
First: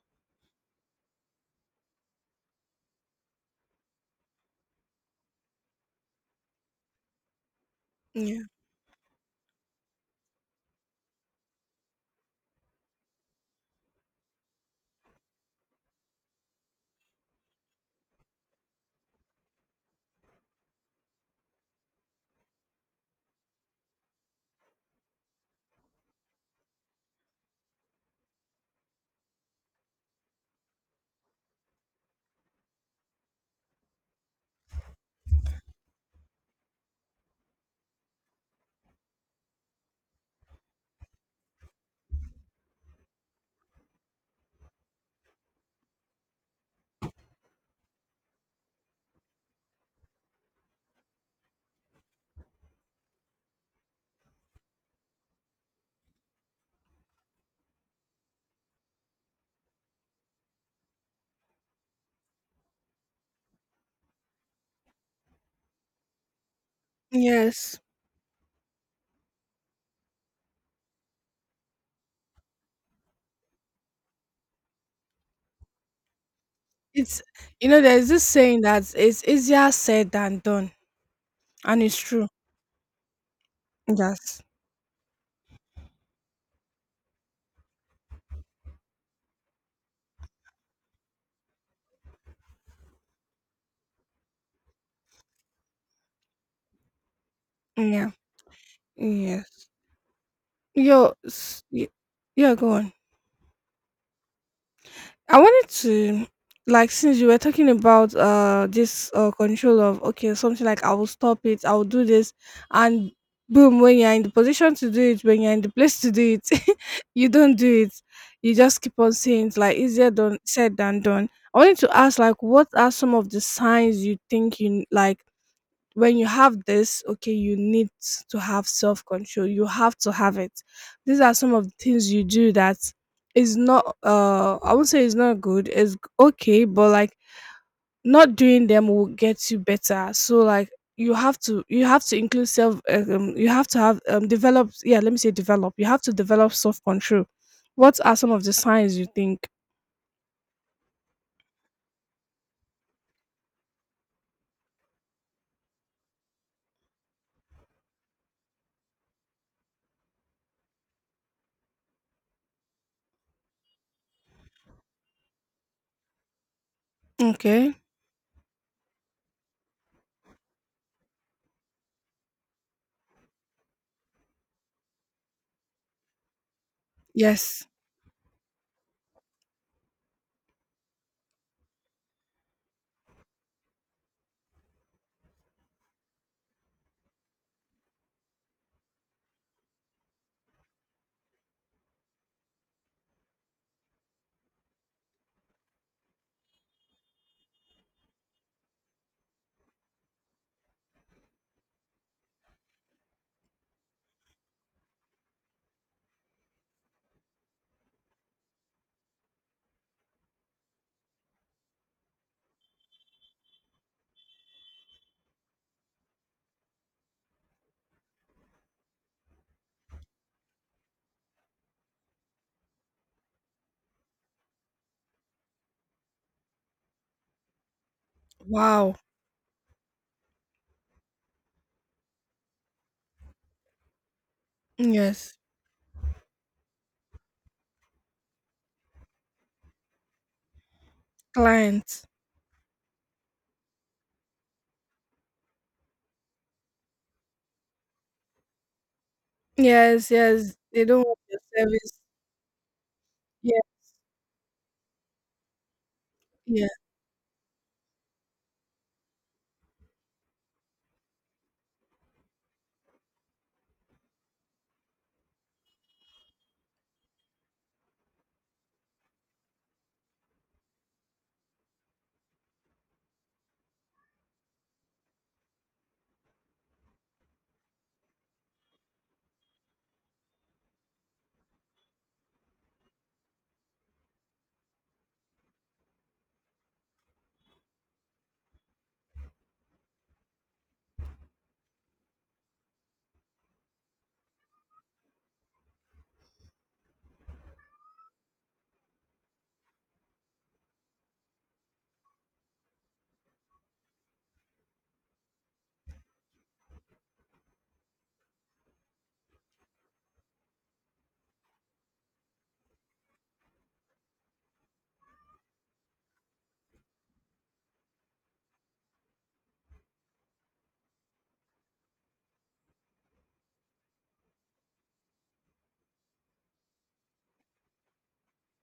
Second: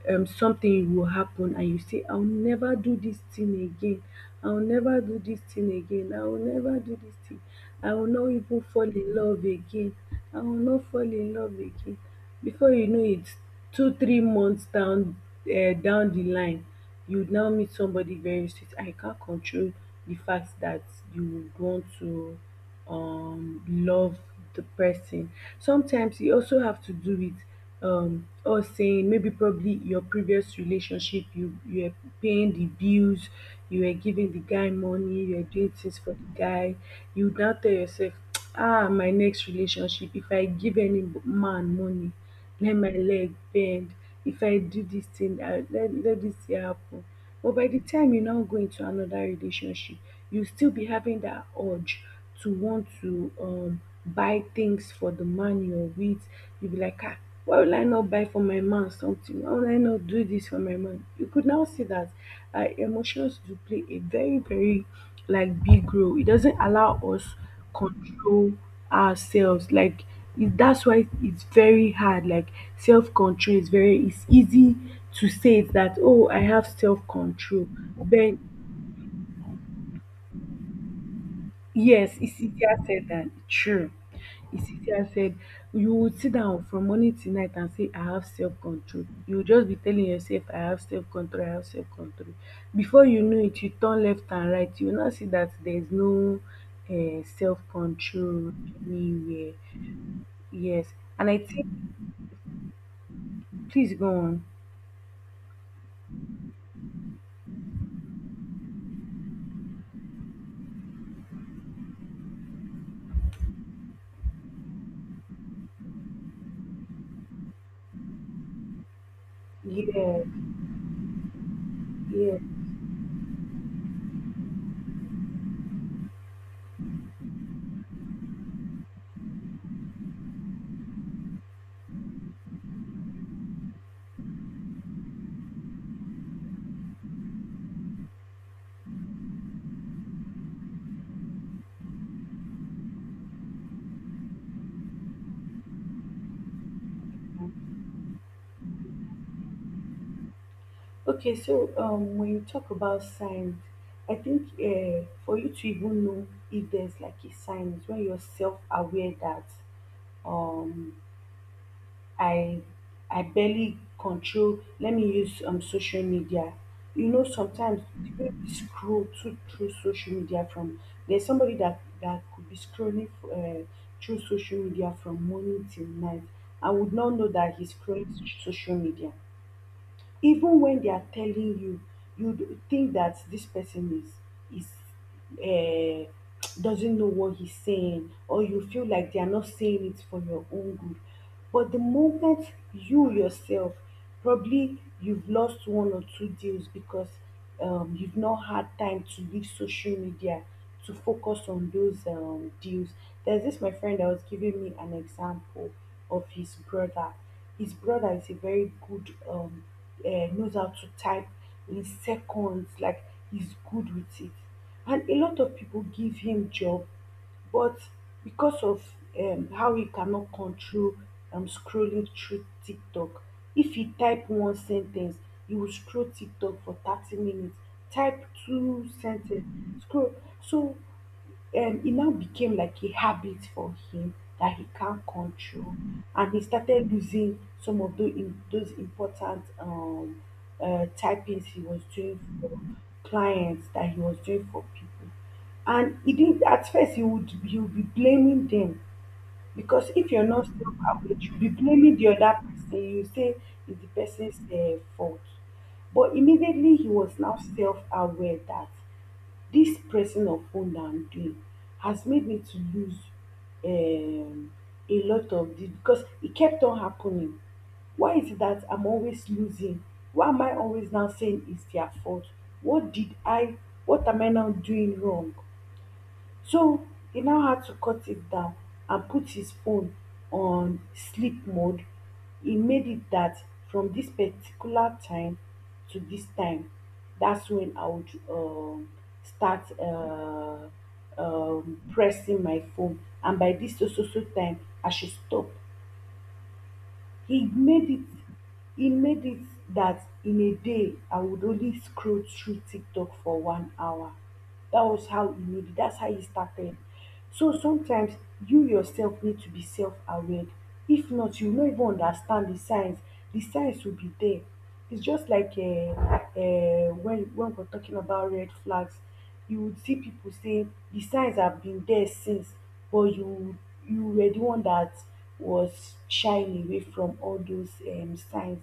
Speaker 2: something will happen and you say, I'll never do this thing again. I'll never do this thing again. I will never do this thing. I will not even fall in love again. I will not fall in love again. Before you know it, two, 3 months down down the line, you now meet somebody very sweet. I can't control the fact that you would want to love the person, sometimes you also have to do with or saying maybe probably your previous relationship you were paying the bills, you were giving the guy money, you were doing things for the guy. You now tell yourself, ah, my next relationship, if I give any man money, let my leg bend. If I do this thing, let this thing happen. But by the time you now go into another relationship, you still be having that urge to want to buy things for the man you're with. You'll be like, ah, why will I not buy for my man something? Why will I not do this for my man? You could now see that emotions do play a very, very like big role. It doesn't allow us
Speaker 1: Yes.
Speaker 2: control ourselves. Like it, that's why it's very hard. Like self control is very. It's easy to say it that, oh, I have self control,
Speaker 1: You know, there's this
Speaker 2: but
Speaker 1: saying that it's easier said than done, and it's.
Speaker 2: yes, Isidia said that. True.
Speaker 1: Yes.
Speaker 2: Isidia said, you would sit down from morning till night and say, I have self control. You will just be telling yourself, I have self control, I have self control. Before you know it, you turn left and right. You will now see that there's no self
Speaker 1: Yeah.
Speaker 2: control anywhere.
Speaker 1: Yes.
Speaker 2: Yes.
Speaker 1: Yo,
Speaker 2: And I
Speaker 1: s-
Speaker 2: think,
Speaker 1: y- yeah, go on.
Speaker 2: please go on.
Speaker 1: I wanted to, like, since you were talking about this control of, okay, something like, I will stop it, I will do this, and boom, when you're in the position to do it, when you're in the place to do it, you don't do it. You just keep on saying it's like easier
Speaker 2: Yes,
Speaker 1: done said than done. I wanted to ask,
Speaker 2: yes.
Speaker 1: like, what are some of the signs you think you, like, when you have this, okay, you need to have self control. You have to have it. These are some of the things you do that is not, I won't say it's not good, it's okay, but like not doing them will get you better. So like you have to include self, you have to have develop, yeah, let me say develop, you have to develop self control. What are some of the signs you think?
Speaker 2: Okay, so when you talk about signs, I think for you to even know if there's like a sign is when you're self-aware that um, I I barely control. Let me use social media. You know,
Speaker 1: Okay.
Speaker 2: sometimes the way we scroll to, through social media from, there's somebody that that could be scrolling through social media from morning till night. I would not know that
Speaker 1: Yes.
Speaker 2: he's scrolling through social media, even when they are telling you, you think that this person is uh, doesn't know what he's saying, or you feel like they are not saying it for your own good. But the moment you yourself, probably you've lost one or two deals because you've not had time to leave social media to focus on those deals. There's this my friend that was giving me an example of his brother. His brother is a very good knows how to type in seconds, like he's good with it. And a lot of people give him job, but because of how he cannot control scrolling through TikTok, if he type one sentence, he will scroll TikTok for 30 minutes, type two
Speaker 1: Wow.
Speaker 2: sentence, scroll. So it now became like a habit for him that he can't
Speaker 1: Yes.
Speaker 2: control, and he started losing some of those important typings he was
Speaker 1: Clients.
Speaker 2: doing for clients that he was doing for people. And he didn't at first, he would be blaming them, because
Speaker 1: Yes,
Speaker 2: if you're not
Speaker 1: yes, they don't
Speaker 2: self-aware
Speaker 1: want
Speaker 2: you'll
Speaker 1: your
Speaker 2: be blaming
Speaker 1: service.
Speaker 2: the other person. You say
Speaker 1: Yeah,
Speaker 2: it's the person's fault. But
Speaker 1: yeah,
Speaker 2: immediately he was now self-aware that dis pressing of phone and doing has made me to lose um a lot of the, because it kept on happening. Why is it that I'm always losing? Why am I always now saying it's their fault? What did I, what am I now doing wrong? So e now had to cut it down and put his phone on sleep mode. E made it that from this particular time to this time, that's when I would start pressing my phone, and by this so so so time I should stop. He made it he made it that in a day I would only scroll through TikTok for 1 hour. That was how he made it. That's how he started. So sometimes you yourself need to be self aware. If not, you no even understand the signs. The signs will be there. It's just like when we're talking about red flags. You would see people say the signs have been there since, but you were the one that was shying away from all those signs.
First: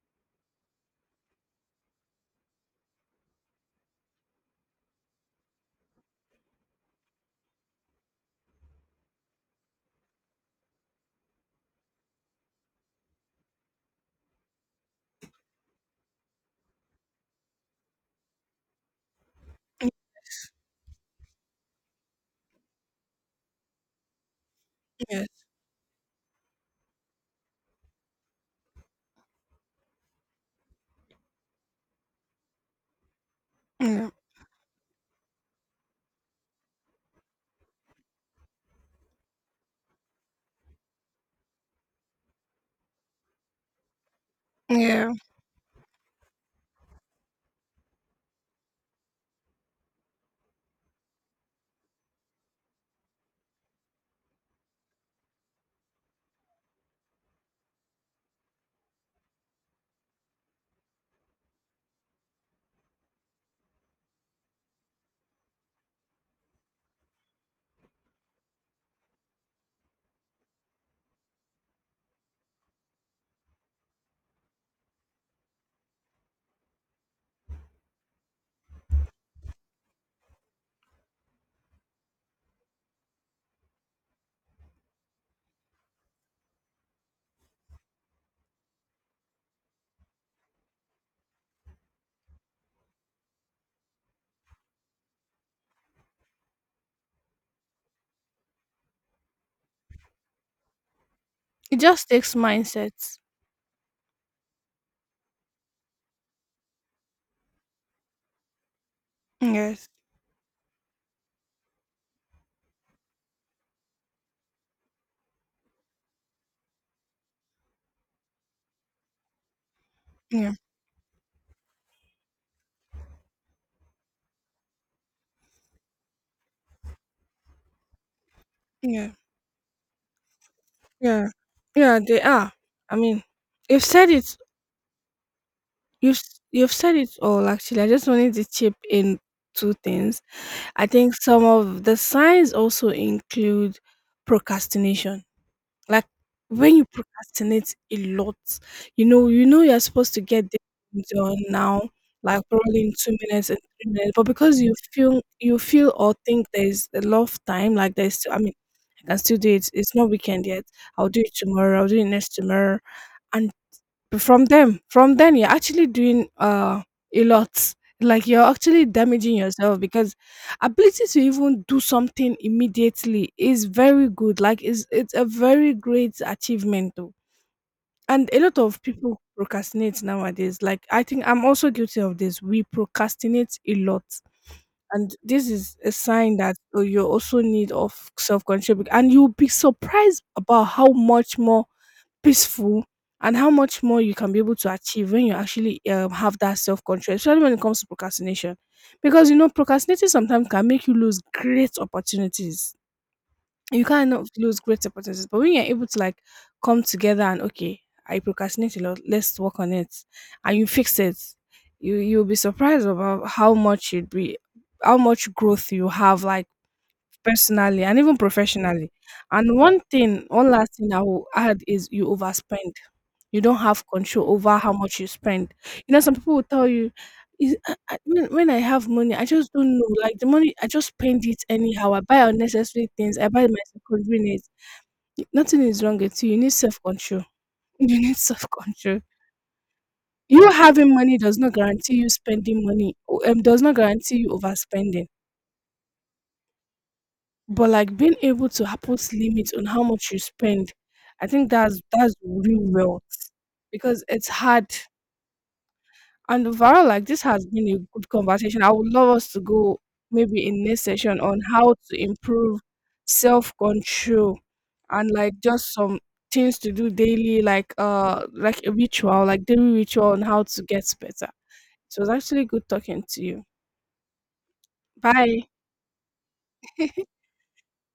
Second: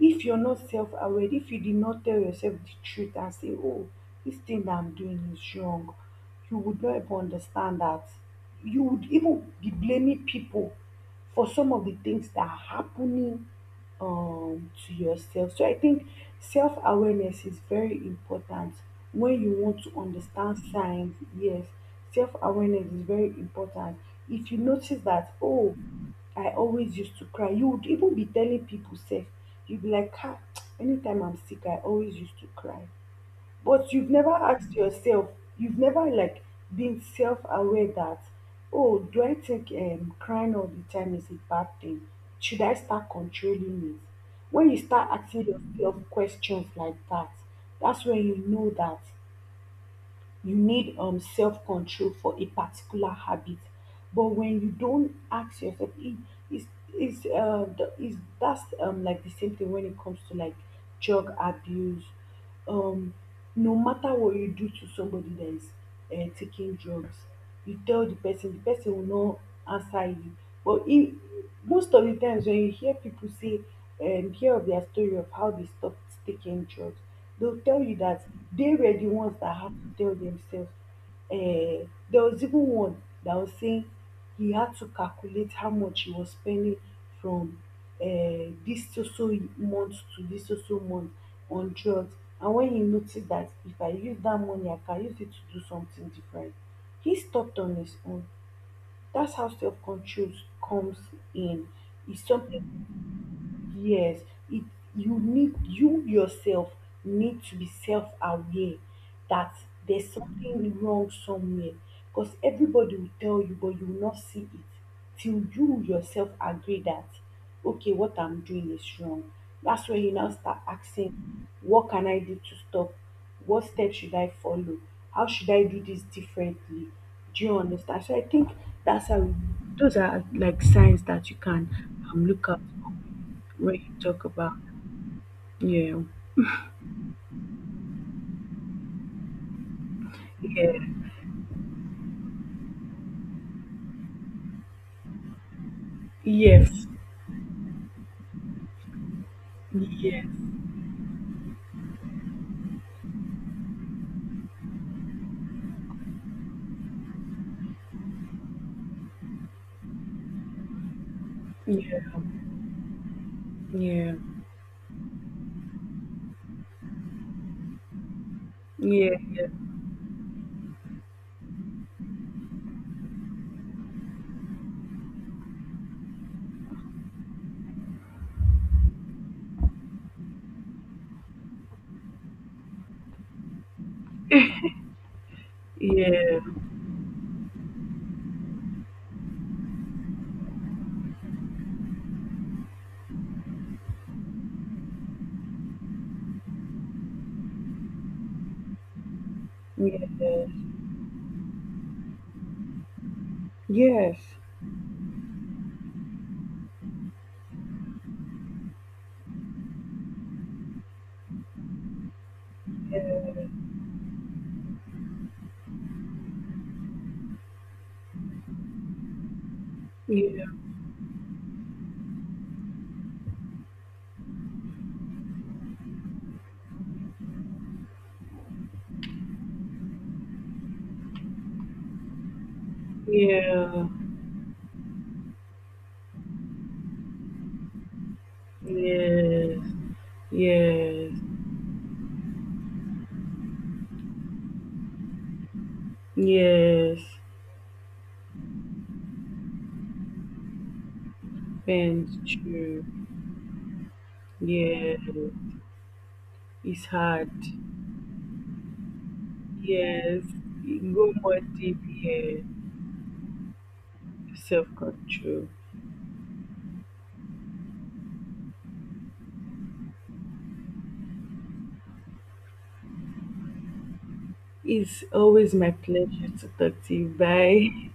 Speaker 2: If you're not self-aware, if you did not tell yourself the truth and say, oh, this thing that I'm doing is wrong, you would not even understand that. You would even be blaming people for some of the things that are happening to yourself. So I think self-awareness is very important when you want to understand signs. Yes, self-awareness is very important. If you notice that, oh, I always used to cry. You would even be telling people, sef, you would be like, ah, anytime I'm sick, I always used to cry. But you've never asked yourself, you've never like been self-aware that, oh, do I think crying all the time is a bad thing? Should I start controlling it? When you start
Speaker 1: yeah.
Speaker 2: asking yourself questions like that, that's when you know that you need self control for a particular habit. But when you don't ask yourself if is is the, is, that's like the same thing when it comes to like drug abuse. um no matter what you do to somebody that is taking drugs, you tell the person, the person will not answer you. But if, most of the times when you hear people say, hear of their story of how they stopped taking drugs, they'll tell you that they were the ones that had to tell themselves. There was even one that was saying he had to calculate how much he was spending from this so so month to this so so month on drugs. And when he noticed that if I use that money, I can use it to do something different, he stopped on his own. That's how self control comes in.
Speaker 1: It just
Speaker 2: It's
Speaker 1: takes
Speaker 2: something,
Speaker 1: mindset.
Speaker 2: yes, it, you need, you yourself need to be self-aware that
Speaker 1: Yes.
Speaker 2: there's something wrong somewhere, because everybody will tell you but you will not see it till you yourself agree that, okay, what I'm doing is wrong. That's when you now
Speaker 1: Yeah.
Speaker 2: start asking, what can I do to stop? What steps should I follow? How should I do this differently? Do you understand? So I think that's
Speaker 1: Yeah.
Speaker 2: how, those are like signs
Speaker 1: Yeah.
Speaker 2: that you can
Speaker 1: Yeah, they
Speaker 2: look
Speaker 1: are.
Speaker 2: up
Speaker 1: I mean,
Speaker 2: we
Speaker 1: you've
Speaker 2: you
Speaker 1: said
Speaker 2: talk
Speaker 1: it.
Speaker 2: about. Yeah,
Speaker 1: You've said it all. Actually, I just wanted to chip in two things.
Speaker 2: yeah,
Speaker 1: I think some of the signs also include procrastination. Like, when you
Speaker 2: yes,
Speaker 1: procrastinate a lot, you know you're supposed to
Speaker 2: yes,
Speaker 1: get done now, like probably in 2 minutes and 3 minutes. But because you feel or think there's a lot of time, like there's still, I mean, I can still do it. It's not weekend yet. I'll do it tomorrow. I'll do
Speaker 2: yeah,
Speaker 1: it next tomorrow, and
Speaker 2: yeah, yeah,
Speaker 1: from them, from then you're actually doing a lot. Like, you're actually
Speaker 2: yeah,
Speaker 1: damaging yourself, because ability to even do something immediately is very good. Like, it's a very great achievement. And a lot of people procrastinate nowadays. Like, I think I'm also guilty of this. We procrastinate a lot, and this is a sign
Speaker 2: yeah,
Speaker 1: that, oh, you also need of self control. And you'll be surprised about how much more peaceful and how much more you can be able to achieve when you actually, have that self control, especially when it comes to procrastination, because you know procrastinating
Speaker 2: yes,
Speaker 1: sometimes can make you lose great opportunities. You
Speaker 2: yeah,
Speaker 1: cannot lose great opportunities. But when you're able to, like, come together and, okay, I procrastinate a lot, let's work on it, and you fix it, you'll be surprised about how much you'd be, how much growth you have, like, personally and even professionally. And one thing, one last thing I will add, is you overspend. You don't have control over how much you spend. You know, some people will tell you, "When I have money, I just don't know. Like, the money, I just spend it anyhow. I buy unnecessary things. I buy my myself
Speaker 2: yeah,
Speaker 1: convenience. Nothing is wrong with you. You need self control. You need self control.
Speaker 2: yes,
Speaker 1: You having
Speaker 2: yes,
Speaker 1: money does not guarantee you spending money. Does not guarantee you overspending.
Speaker 2: yes.
Speaker 1: But like being able to put limits on how much you spend, I think that's
Speaker 2: Ben's
Speaker 1: real
Speaker 2: true.
Speaker 1: wealth, because it's hard.
Speaker 2: Yeah,
Speaker 1: And overall,
Speaker 2: it's
Speaker 1: like, this
Speaker 2: hard.
Speaker 1: has been a good conversation. I would love us to go
Speaker 2: Yes,
Speaker 1: maybe in this
Speaker 2: go
Speaker 1: session on
Speaker 2: more
Speaker 1: how
Speaker 2: deep
Speaker 1: to
Speaker 2: here.
Speaker 1: improve self control
Speaker 2: Self
Speaker 1: and, like,
Speaker 2: control.
Speaker 1: just some things to do daily, like a ritual, like daily ritual on how to get better. So it was actually good talking to you.
Speaker 2: It's
Speaker 1: Bye.
Speaker 2: always my pleasure to talk to you. Bye.